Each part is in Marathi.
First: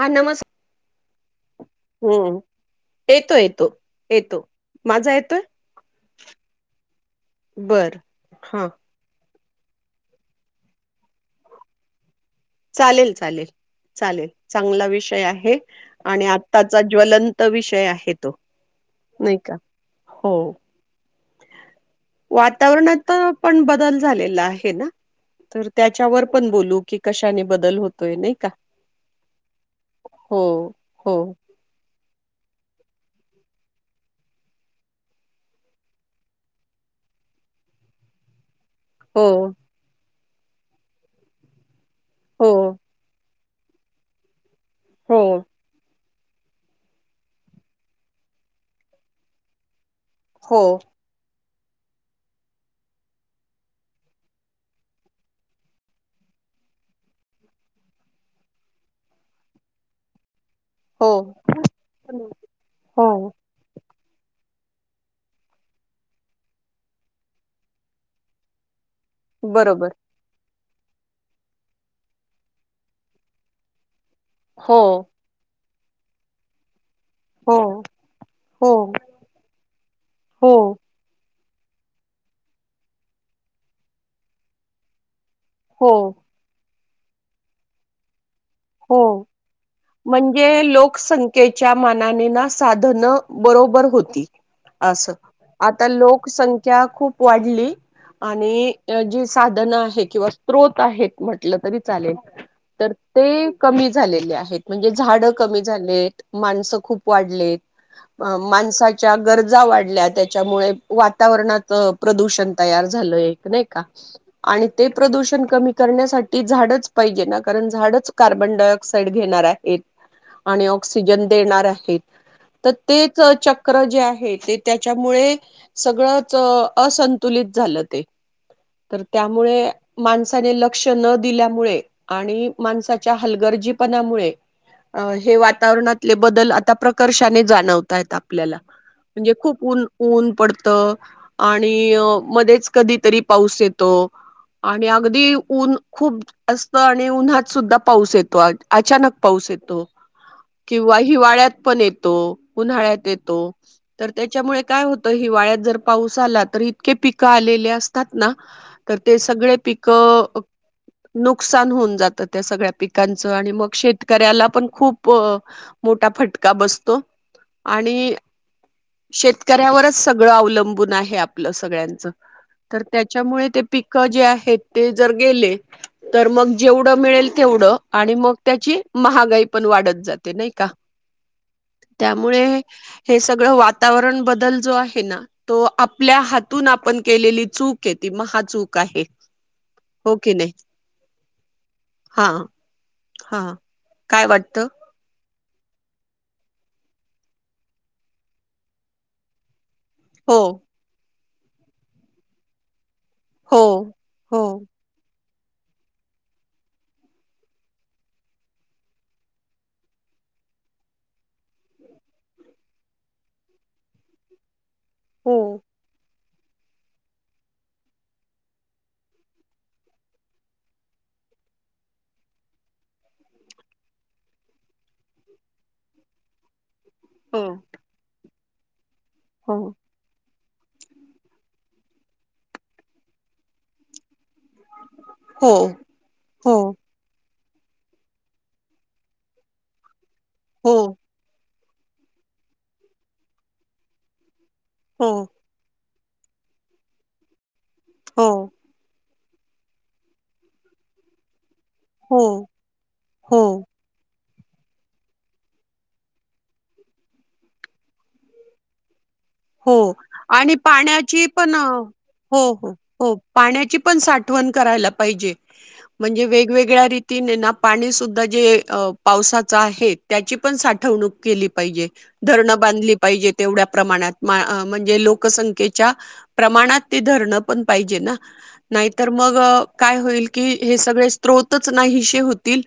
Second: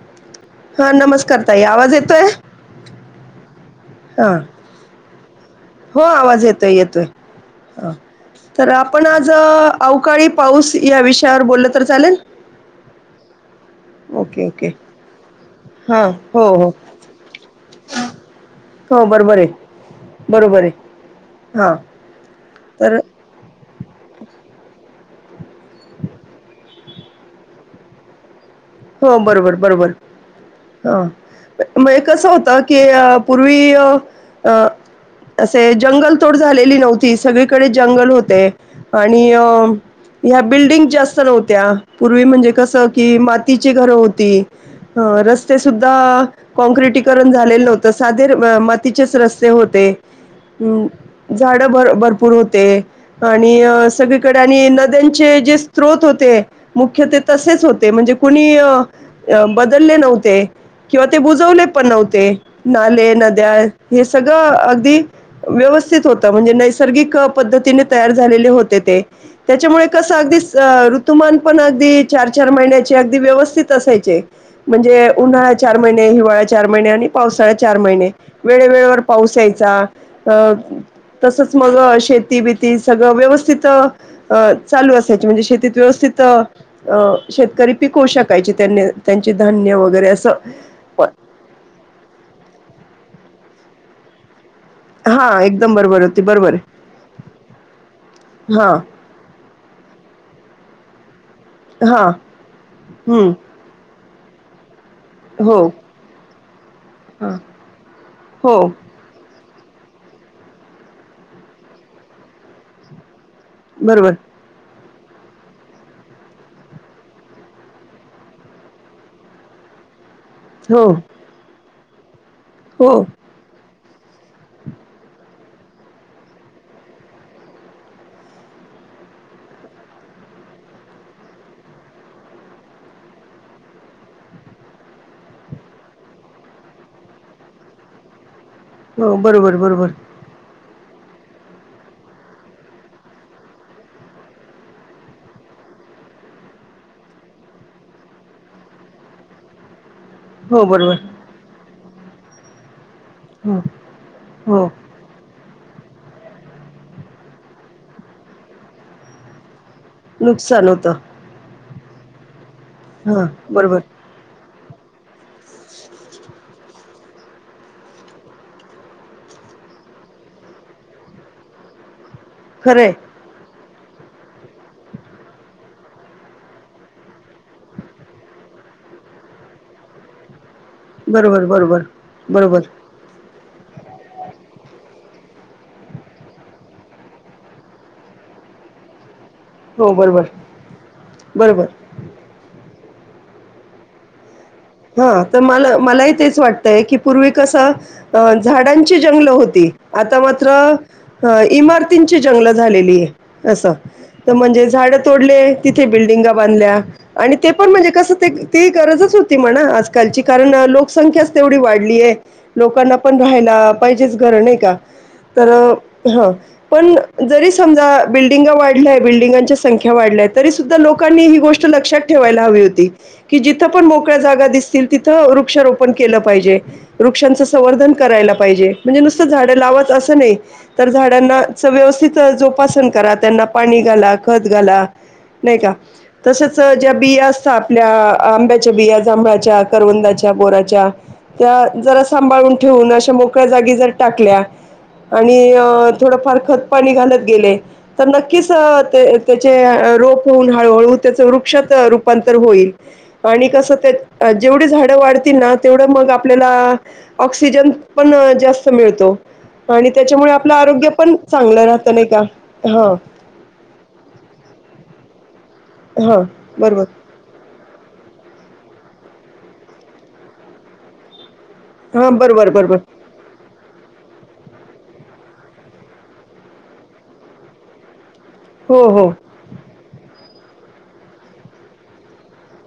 हा नमस हा नमस्कार ताई आवाज येतोय हम्म येतो येतो. हा येतो माझा येतोय? हो आवाज येतोय येतोय अ बर हा तर आपण आज ज अवकाळी पाऊस या विषयावर बोललं तर चालेल चालेल चालेल चालेल ओके ओके चांगला विषय आहे हां आणि हो हो आताचा ज्वलंत विषय आहे तो हो नाही बरोबर का आहे बरोबर आहे हा वातावरणात पण ब बल झा आहे तर त्याच्यावर पण बोलू की कशाने बदल होतोय नाही का हो बरोबर बरोबर हो हा हो म कसं होत की पूर्वी असे जंगल तोड झालेली नव्हती सगळीकडे जंगल होते आणि हो अ ह्या बिल्डिंग जास्त नव्हत्या पूर्वी म्हणजे हो कसं की तिची घरं होती अ हो रस्ते सुद्धा कॉँक्रिटीकरण झालेलं हो्हतं साधे मातीचेच रस्ते होते हो झाड भर भरपूर होते आणि सगळीकडे आणि नद्यांचे जे स््रोत होते मुख्य ते तसेच होते म्हणजे कुणी बदलले नव्हते किंवा हो ते बुजवले पण हो नव्हते नाले हो नद्या हे सगळं अगदी व्यवस्थित होत म्हणजे नैसर्गिक पद्धतीने तयार झालेले होते ते त्याच्यामुळे बरोबर कसं अगदी ऋतुमान पण अगदी चार चार महिन्या अगदी व्यवस्थित असायचे हो म्हणजे उन्हाळ्या चार महिने हिवाळ्या चार महिने्या आणि पावसाळा हो चार महिने हो वेळवेेळेवर पाऊस यायचा अ तसंच मग शेती बिती सगळं व्यवस्थित चालू असत म्हणे शेती हो व्यवस्थित अ शेतकरी पिकू शक हो म्हणजे लोकसंख्येच्या मानाने ना साधन बरोबर होती असं, हा एकदम आता बरोबर होती बरोबर आहे लोकसंख्या खूप वाढली हा आणि जी साधनं आहेत किंवा स्त्रोत आहेत म्हटलं तरी हा चालेल तर ते हम्म कमी झालेले आहेत म्हणजे झाड हो कमी झाले आहेत माणस खूप हा वाढलेत. अ हो माणसाच्या. गरजा वाढल्या, त्याच्यामुळे वातावरणाच प्रदूषण तयार झालयं. नाही का? बरोबर आणि ते प्रदूषण कमी करण्यासाठी झाडच पाहिजे ना? कारण झाडच. कार्बन डायऑक्साइड घेणार आहेत. आणि हो ऑक्सिजन देणार आहे. तर हो तेच चक्र. चक्र जे आहे तर त्याच्यामुळे सगळंच असंतुलित झालं ते, तर त्यामुळे माणसाने लक्ष न दिल्यामुळे आणि माणसाणे हलगरर्जीपणामुळे हे वातावरणातले बदल आता प्रकर्षाने जाणवत आहेत. आप आपल्याला हो म्हणजे बरोबर खूप ऊन बरोबर ऊन पडत. आणि मध्येच कधीतरी पाऊस येतो. आणि अगदी ऊन खूप जास्त आणि उन्हात सुद्धा. पाऊस येतो. अचानक पाऊस येतो. हो बरोबर किंवा हिवाळ्यात पण येत. तो उन्हाळ्यात. येतो हो तर त्याच्यामुळे हो काय होत हिवाळ्यात जर. पाऊस आला तर इतके पिकं आलेले असतात ना तर ते सगळे पीक. नुकसान. नुकसान होऊन जात त्या सगळ्या पिकाचं. हा पिकांचं आणि मग बरोबर शेतकऱ्याला पण. खूप मोठा फटका बसतो आणि शेतकऱ्यावरच सगळं अवलंबून आहे आपलं सगळ्यांचं. तर खरंय त्याच्यामुळे ते. पिक जे आहेत ते जर गेले तर मग जेवढं मिळेल. तेवढं आणि मग त्याची महागाई पण वाढत जाते, नाही का? बरोबर बरोबर त्यामुळे बरोबर हे सगळं वातावरण बदल जो आहे ना तो आपल्या हातून आपण केलेली चूक आहे ती महाचूक आहे हो बरोबर की नाही बरोबर. हा हा काय वाट. हा. तर मला मलाही तेच वाटतं आहे की पूर्वी कसं झाडांची जंगलं होती. आता हो मात्र. ह इमारतींची जंगल झालेली आहे. हो असं तर हो म्हणजे झाड तोड. तिथे बिल्डिंग बांधल्या आणि ते पणम्हणजे कस ते गरजचं होती. म्हणा आजकालची कारण लोकसंख्याच तेवढी वाढली आहे लोकांना पण राहायला पाहिजेच घरं नाही का? हो तर हा. पण जरी समजा बिल्डिंग वाढल्या बिल्डिंगच्या संख्या वाढल्या तरी सुद्धा लोकांनी ही गोष्ट लक्षात ठेवायला हवी होती क जिथ पण जागा दिसतील तिथं वृक्षारोपण केलं पाहिजे वृक्षांचं हो संवर्धन करायला पाहिजे म्हणजे नुसतं झाडे हो लावाच असं नाही तर झाडांना व्यवस्थित जोपासन करा त्यांना पाणी घाला खत गाला नाही का हो तसच हो ज्या बि आपल्या आंब्याच्या बिया जांभळाच्या करवंदाच्या बोराच्या हो त्या जरा सांभाळून ठेवून अशा मोकळ्या जागी जर टाकल्या हो आणि थोडंफार खत पाणी घालत गेले तर हो नक्कीच ते त्याचे रोप होऊन हळूहळू त्याचं वृक्षात हो रूपांतर होईल हो आणि कस जेवढी झाडं वाढतील ना तेवढं मग आपल्याला ऑक्सिजन पण जास्त मिळतो आणि हो त्याच्यामुळे आपलं आणि आरोग्य पाण्याची पण चांगलं हो राहतं नाही का? हो हां, हो पाण्याची पण साठवण करायला पाहिजे हां. म्हणजे बरोबर. वेगवेगळ्या रीतीने ना पाणी सुद्धा जे पावसाचा आहे त्याची पण साठवणूक केली पाहिजे हां, बरोबर, धरणं बरोबर. बांधली पाहिजे तेवढ्या प्रमाणात म्हणजे लोकसंख्ये प्रणात धरण पण पाहिजे ना हो, हो. नाहीतर मग काय होईल कि हे सगळे स््रोतच नाही होतील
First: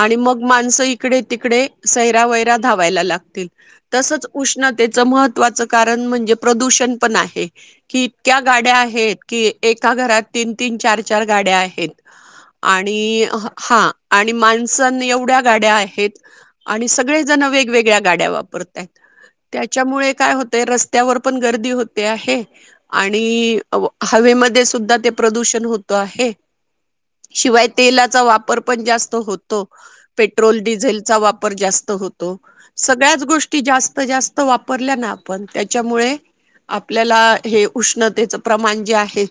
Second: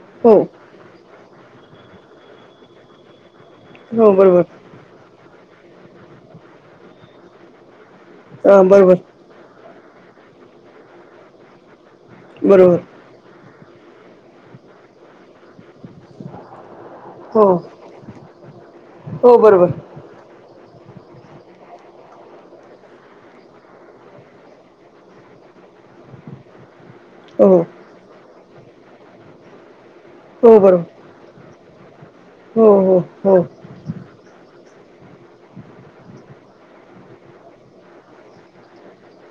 आणि हो, मग माणसं इकडे - तिकडे सैरा वैरा धावायला लागतील. हो. तसंच बरोबर. उष्णतेचं महत्व - वाचत कारण म्हणजे प्रदूषण पण आहे. कि इतक्या हां, गाड्या बरोबर, आहेत की! एका घरात तीन- तीन चार- चार गाड्या आहेत. बरोबर. आणि हा आणि माणसन एवढ्या गाड्या आहेत. आणि सगळे जण हो, वेगवेगळ्या गाड्या वापरतत हो. बरोबर. त्याच्यामुळे काय होत. ते रस्त्यावर पण गर्दी होते आहे आणि अव हवेमध्ये सुद्धां ते प्रदूषण होत आहे. हो, शिवाय तेलाचा वापर पण जास्त होतो. पेट्रोल हो. बरोबर. डिझेल चा वापर जास्त होतो. तो हो, हो, सगळ्याच हो. गोष्टी जास्त जास्त वाप परल्या ना पण त्याच्यामुळे आपल्याला हे उष्णतेच प्रमाण जे आहे,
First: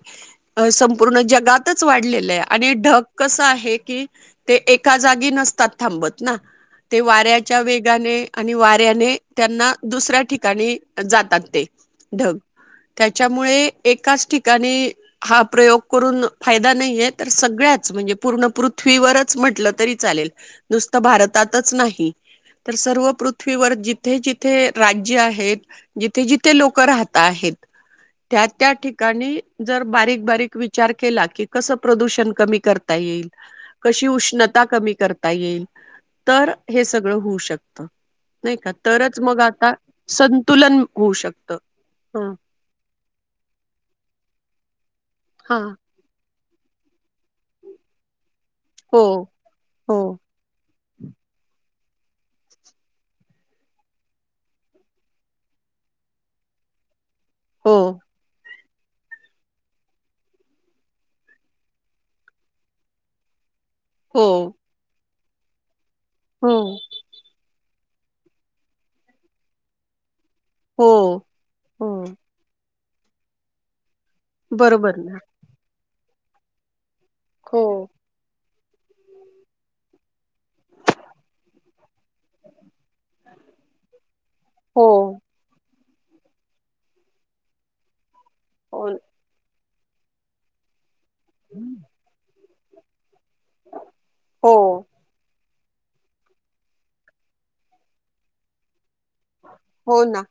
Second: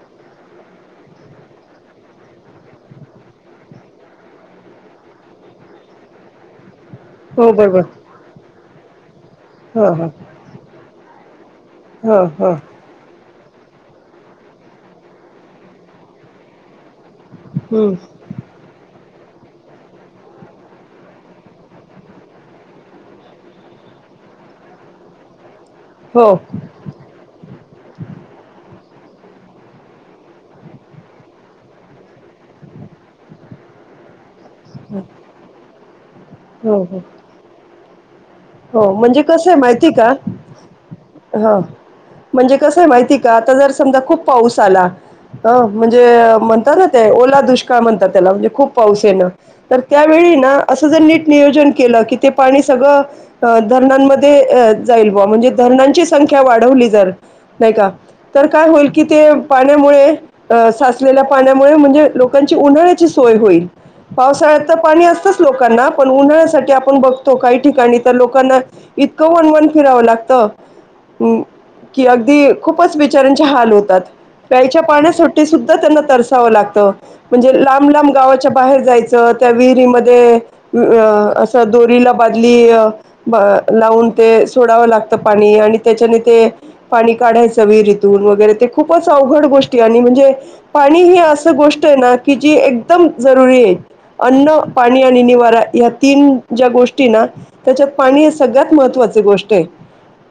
संपूर्ण जगातच वाढलेलं आहे आणि ढग कसं आहे कि ते एका जागी नसतात थांबत ना! ते हो, वाऱ्याच्या बरोबर. वेगाने आणि वा त्याने त्यांना हां, हां. दुसऱ्या ठिकाणी जातात ते हां, ढग हां. त्या च्यामुळे एकाच ठिकाणी हा प्रयोग करून फायदा नाहीयेत. तर सगळ्यांचं हं. म्हणजे पूर्ण पृथ्वीवरच च म्हटलं तरी चालेल नुसतं भारतातच नाही तर, सर्व पृथ्वीवर जिथे जिथे राज्य आहेत हो, जिथे जिथे लोक राहता आहेत त्या त्या ठिक काणी जर बारीक बारीक विचार केला की कसं प्रदूषण कमी करता येईल कशी उष्ण ता कमी करता येईल तर हो, हे हो. सगळं होऊ शक त हो म्हणजे कसंय माहितीये का? संतुलन होऊ हा शकतं ह म्हंजे कसं आहे माहिती का आता जर समजा खूप पाऊस आला हा हम्म म्हणजे अ हो ना ते ओला दुष्काळ म्हणतात त्याला म्हंजे खूप हो पाऊस येण तर हो त्यावेळी ना असं जर नीट नियोजन केलं की ते पाणी सगळं तर धरणांमध्ये अ जाईल बुवा म्हणजे धरणांची संख्या वाढवली जर नाही हो का तर काय होईल की ते पाण्यामुळे अ साचलेल्या पाण्यामुळे म्हणजे लोकांची उन्हाळ्याची सोय होईल. हो पावसाळ्यात तर पाणी असतच लोकांना पण हो उन्हाळ्यासाठी आपण बघतो काही ठिकाणी तर लोकांना इतकं वणवण फिरावं लाग तर हो ह हो कि अगदी खूपच बिचार्याचे हाल होतात. प्यायच्या बरोबर ना. पाण्यासाठी सुद्धा त्यांना तरस तव लागत. म्हणजे हो लांब लांब गावाच्या बाहेर जायचं त्या विहिरीमध्ये असं दोरीला बादली ब लावून ते हो सोडावं लागतं पाणी आणि त्याच्याने ते पाणी काढायच विहिरीत. दूर वगैरे ते हो खूपच अवघड गोष् ती आणि म्हणजे ती ही असं गोष्टय ना की की एकदम जरुरी ये हो अन्न पाणी आणि निवारा या तीन ज्या गोष्टीना त्याच्यात पाणी हे सगळ्यात महत्त्वाचं हो ना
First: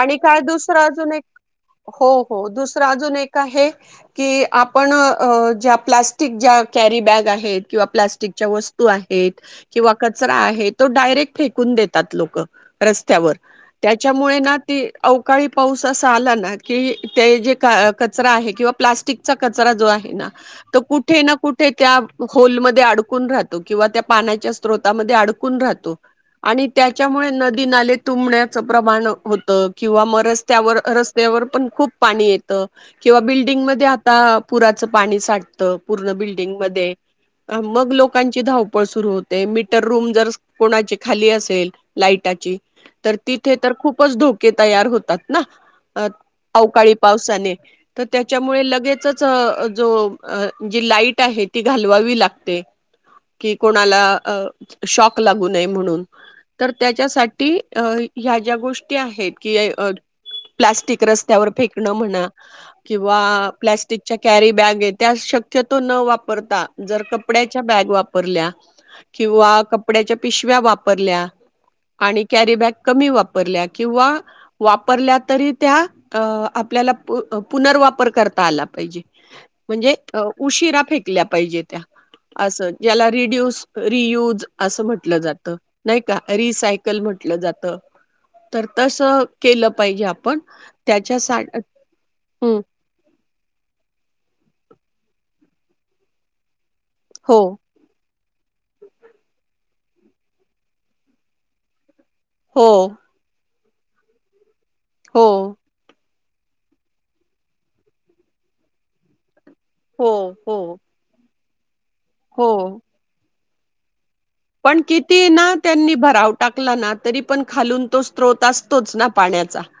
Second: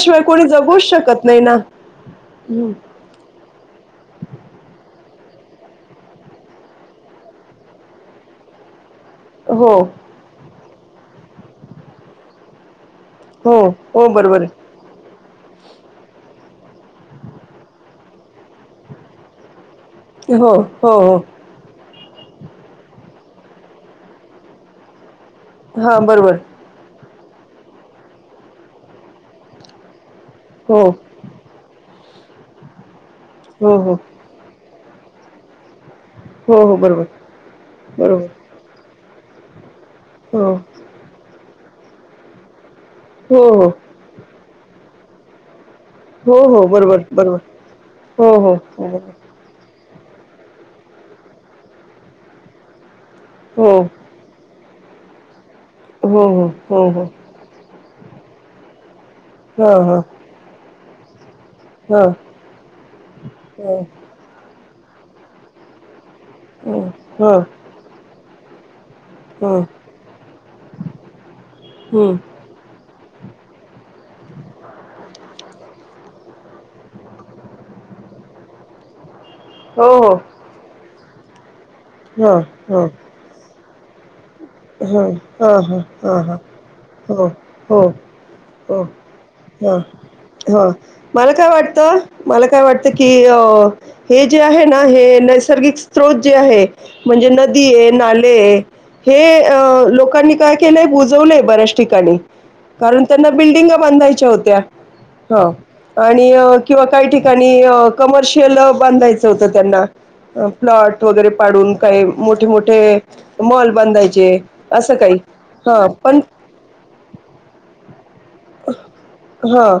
आणि काय दुसर जगूच अजून एक शकत नाही ना हो, हो दुसरं अजून एक आहे की आपण अ ज्या प्लास्टिक ज्या कॅरी बॅग आहेत किंवा प्लास्टिकच्या वस् तू आहेत हो किंवा कचरा आहेत. तो डायरेक्ट फेकून देतात लोकं रस्त्यावर. हो हो त्याच्यामुळे बरोबर ना आहे ते अवकाळी पाऊस असा आला ना. कि ते जे कचरा आहे किंवा प्लास्टिकचा क कचरा जो आहे ना हो हो हो कुठे ना कुठे त्या होलमध्ये अडकून राहतो किंवा त्या पाण्याच्या स्त्रोतामध्ये अड चुकून राहतो हा बरोबर आणि त्या च्यामुळे नदी नाले तुबण्याच प्रमाण होत किंवा म रस्त्यावर, हो रस्त्यावर पण खूप पाणी येतं. किंवा हो बिल्डिंगमध्ये हो आता पुरात चं पाणी साठतं. पूर्ण बिल्डंग हो हो मध्ये बरोबर मग बरोबर लोकांची धावपळ सु सुरू होते मी तर रूम जर हो हो कोणाची खाली असेल. लाईटाची तर तिथे हो तर खूपच धूप- तयार होतात ना- हो हो अवकाळी बरोबर बरोबर पावसाने तर हो हो हो त्याच्यामुळे बरोबर लगेचच- जो जी लाईट आहे ती घालवावी लागते- कि हो कोणाला अ- शॉक लागु- नये म्हणून हो हो तर हो हो त्याच्यासाठी- ह्या ज्या गोष्टी- आहेत की हां हां प्लास्टिक- रस्त्यावर. फेक हां म्हणा किंवा प्लास्टिकच्या कॅरीबॅग- त्या शक्यतो न वापरता- जर हां हां कपड्याच्या बॅग वापरल्या- हां किंवा हां कपड्याच्या पिशव्या वापरल्या हं. आणि- कॅरी बॅग कमी वापरल्या किंवा- वापरल्या तरी त्या आपल्याला पुनर वापर करता आला पाहिजे- हो म्हणजे हो उशिरा फेकी- कल्या पाहिजेत- हां असं हां ज्याला रिड्यूस- रियूज. असं हां म्हटलं जातं हां हां नाही का हां हां रिसायकल म्हण- हो हो हो केलं पाहिजे आपण हो मला त्याच्यासा काय वाटत मला हम्म काय वाटत की हे जे आहे आहे नैसर्गिक स्रोत जे आहे म्हणजे हो नदी आहे नाले ते. हे लोकांनी काय केलंय बुजवलंय बऱ्याच ठिकाणी. हो कारण त्यांना बिल्डिंग. बांधायच्या होत्या- हो हा- आणि किंवा काही ठिकाणी कमर्शियल बांधायचं होतं. त्यांना हो हो प्लॉट वगैरे- पाडून- काही मोठे हो मोठे- मॉल बांधायचे पण असं काही. किती ना हां, त्यांनी पण भराव टाकला ना तरी पण खालून तो स्रोत असतोच ना पाण्याचा हां,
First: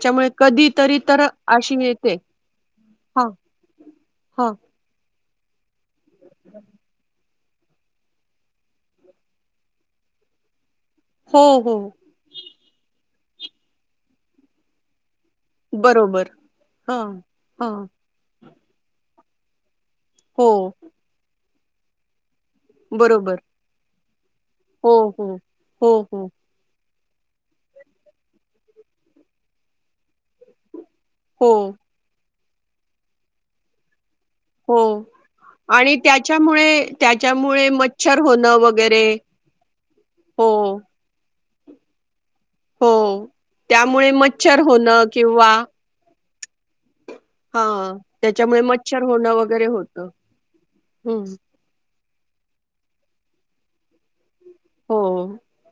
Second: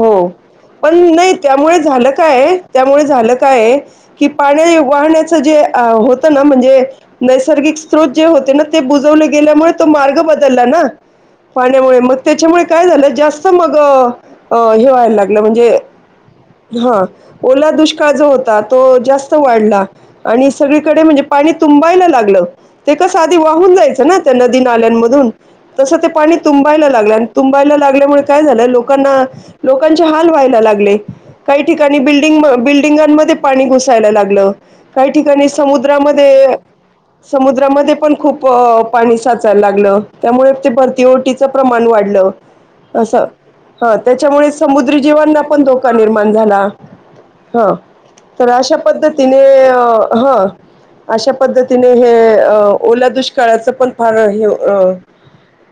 हो. कधी पण तरी तर नाही त्यामुळे अशी झालं येते काय आहे त्यामुळे हा झालं हा सजे अ होत ना म्हणजे नैसर्गिक स्रोत जे होते ना ते बुजवले गेल्यामुळे तो मार्ग बदलला ना हो हो पाण्यामुळे मग त्याच्यामुळे काय झालं जास्त अस मग हे वाहायला लागत. म्हणजे बरोबर हा ओला हा दुष्काळ जो होतात तो जास्त वाढला हो आणि सगळीकडे म्हणजे पाणी तुंबायला लागलं ते कसं बरोबर आधी वाहून जायचं ना नदी हो हो नाल्यामधून तस हो ते हो पाणी तुंबायला लागलं चांगल आहे तुंबायला लागल्यामुळे काय झालं लोकांनी लोकांच्या हाल व्हायला लागलय हो काही ठिकाणी बील बिल्डिंग बिल्डिंगमध्ये पाणी घुसायला लागलय हॅलो हो काही ठिकाणी आणि समुद्रामध्ये त्याच्यामुळे त्याच्यामुळे समुद्रामध्ये पण मच्छर खूप होणं वगैरे पाणी साचायला लागलं हो त्यामुळे ते भरती पण भितीच प्रमाण वाढलं हो अस हा त्यामुळे त्याच्यामुळे मच्छर समुद्री होणं जीवांना किंवा पण धोका निर्माण होतो पन झाला हा तर त्याच्यामुळे अशा मच्छर होणं पद्धतीने वगैरे होतं ह अशा हम्म पद्धतीने हे ओला दुष्काळाच पण फार हे अ हो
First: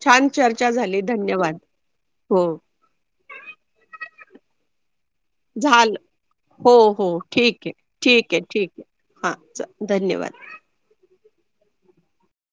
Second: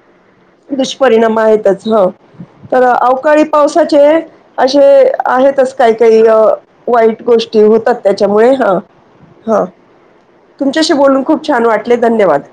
छान चर्चा झाली दुष्परिणाम धन्यवाद आहेतच हा हो तर अवकाळी पावसाचे अे आहेतच काही झालं काही हो हो वाईट ठीक गोष्टी आहे होतात ठीक आहे त्याच्यामुळे ठीक हा आहे हां च हा धन्यवाद तु बोलून खूप छान वाटले धन्यवाद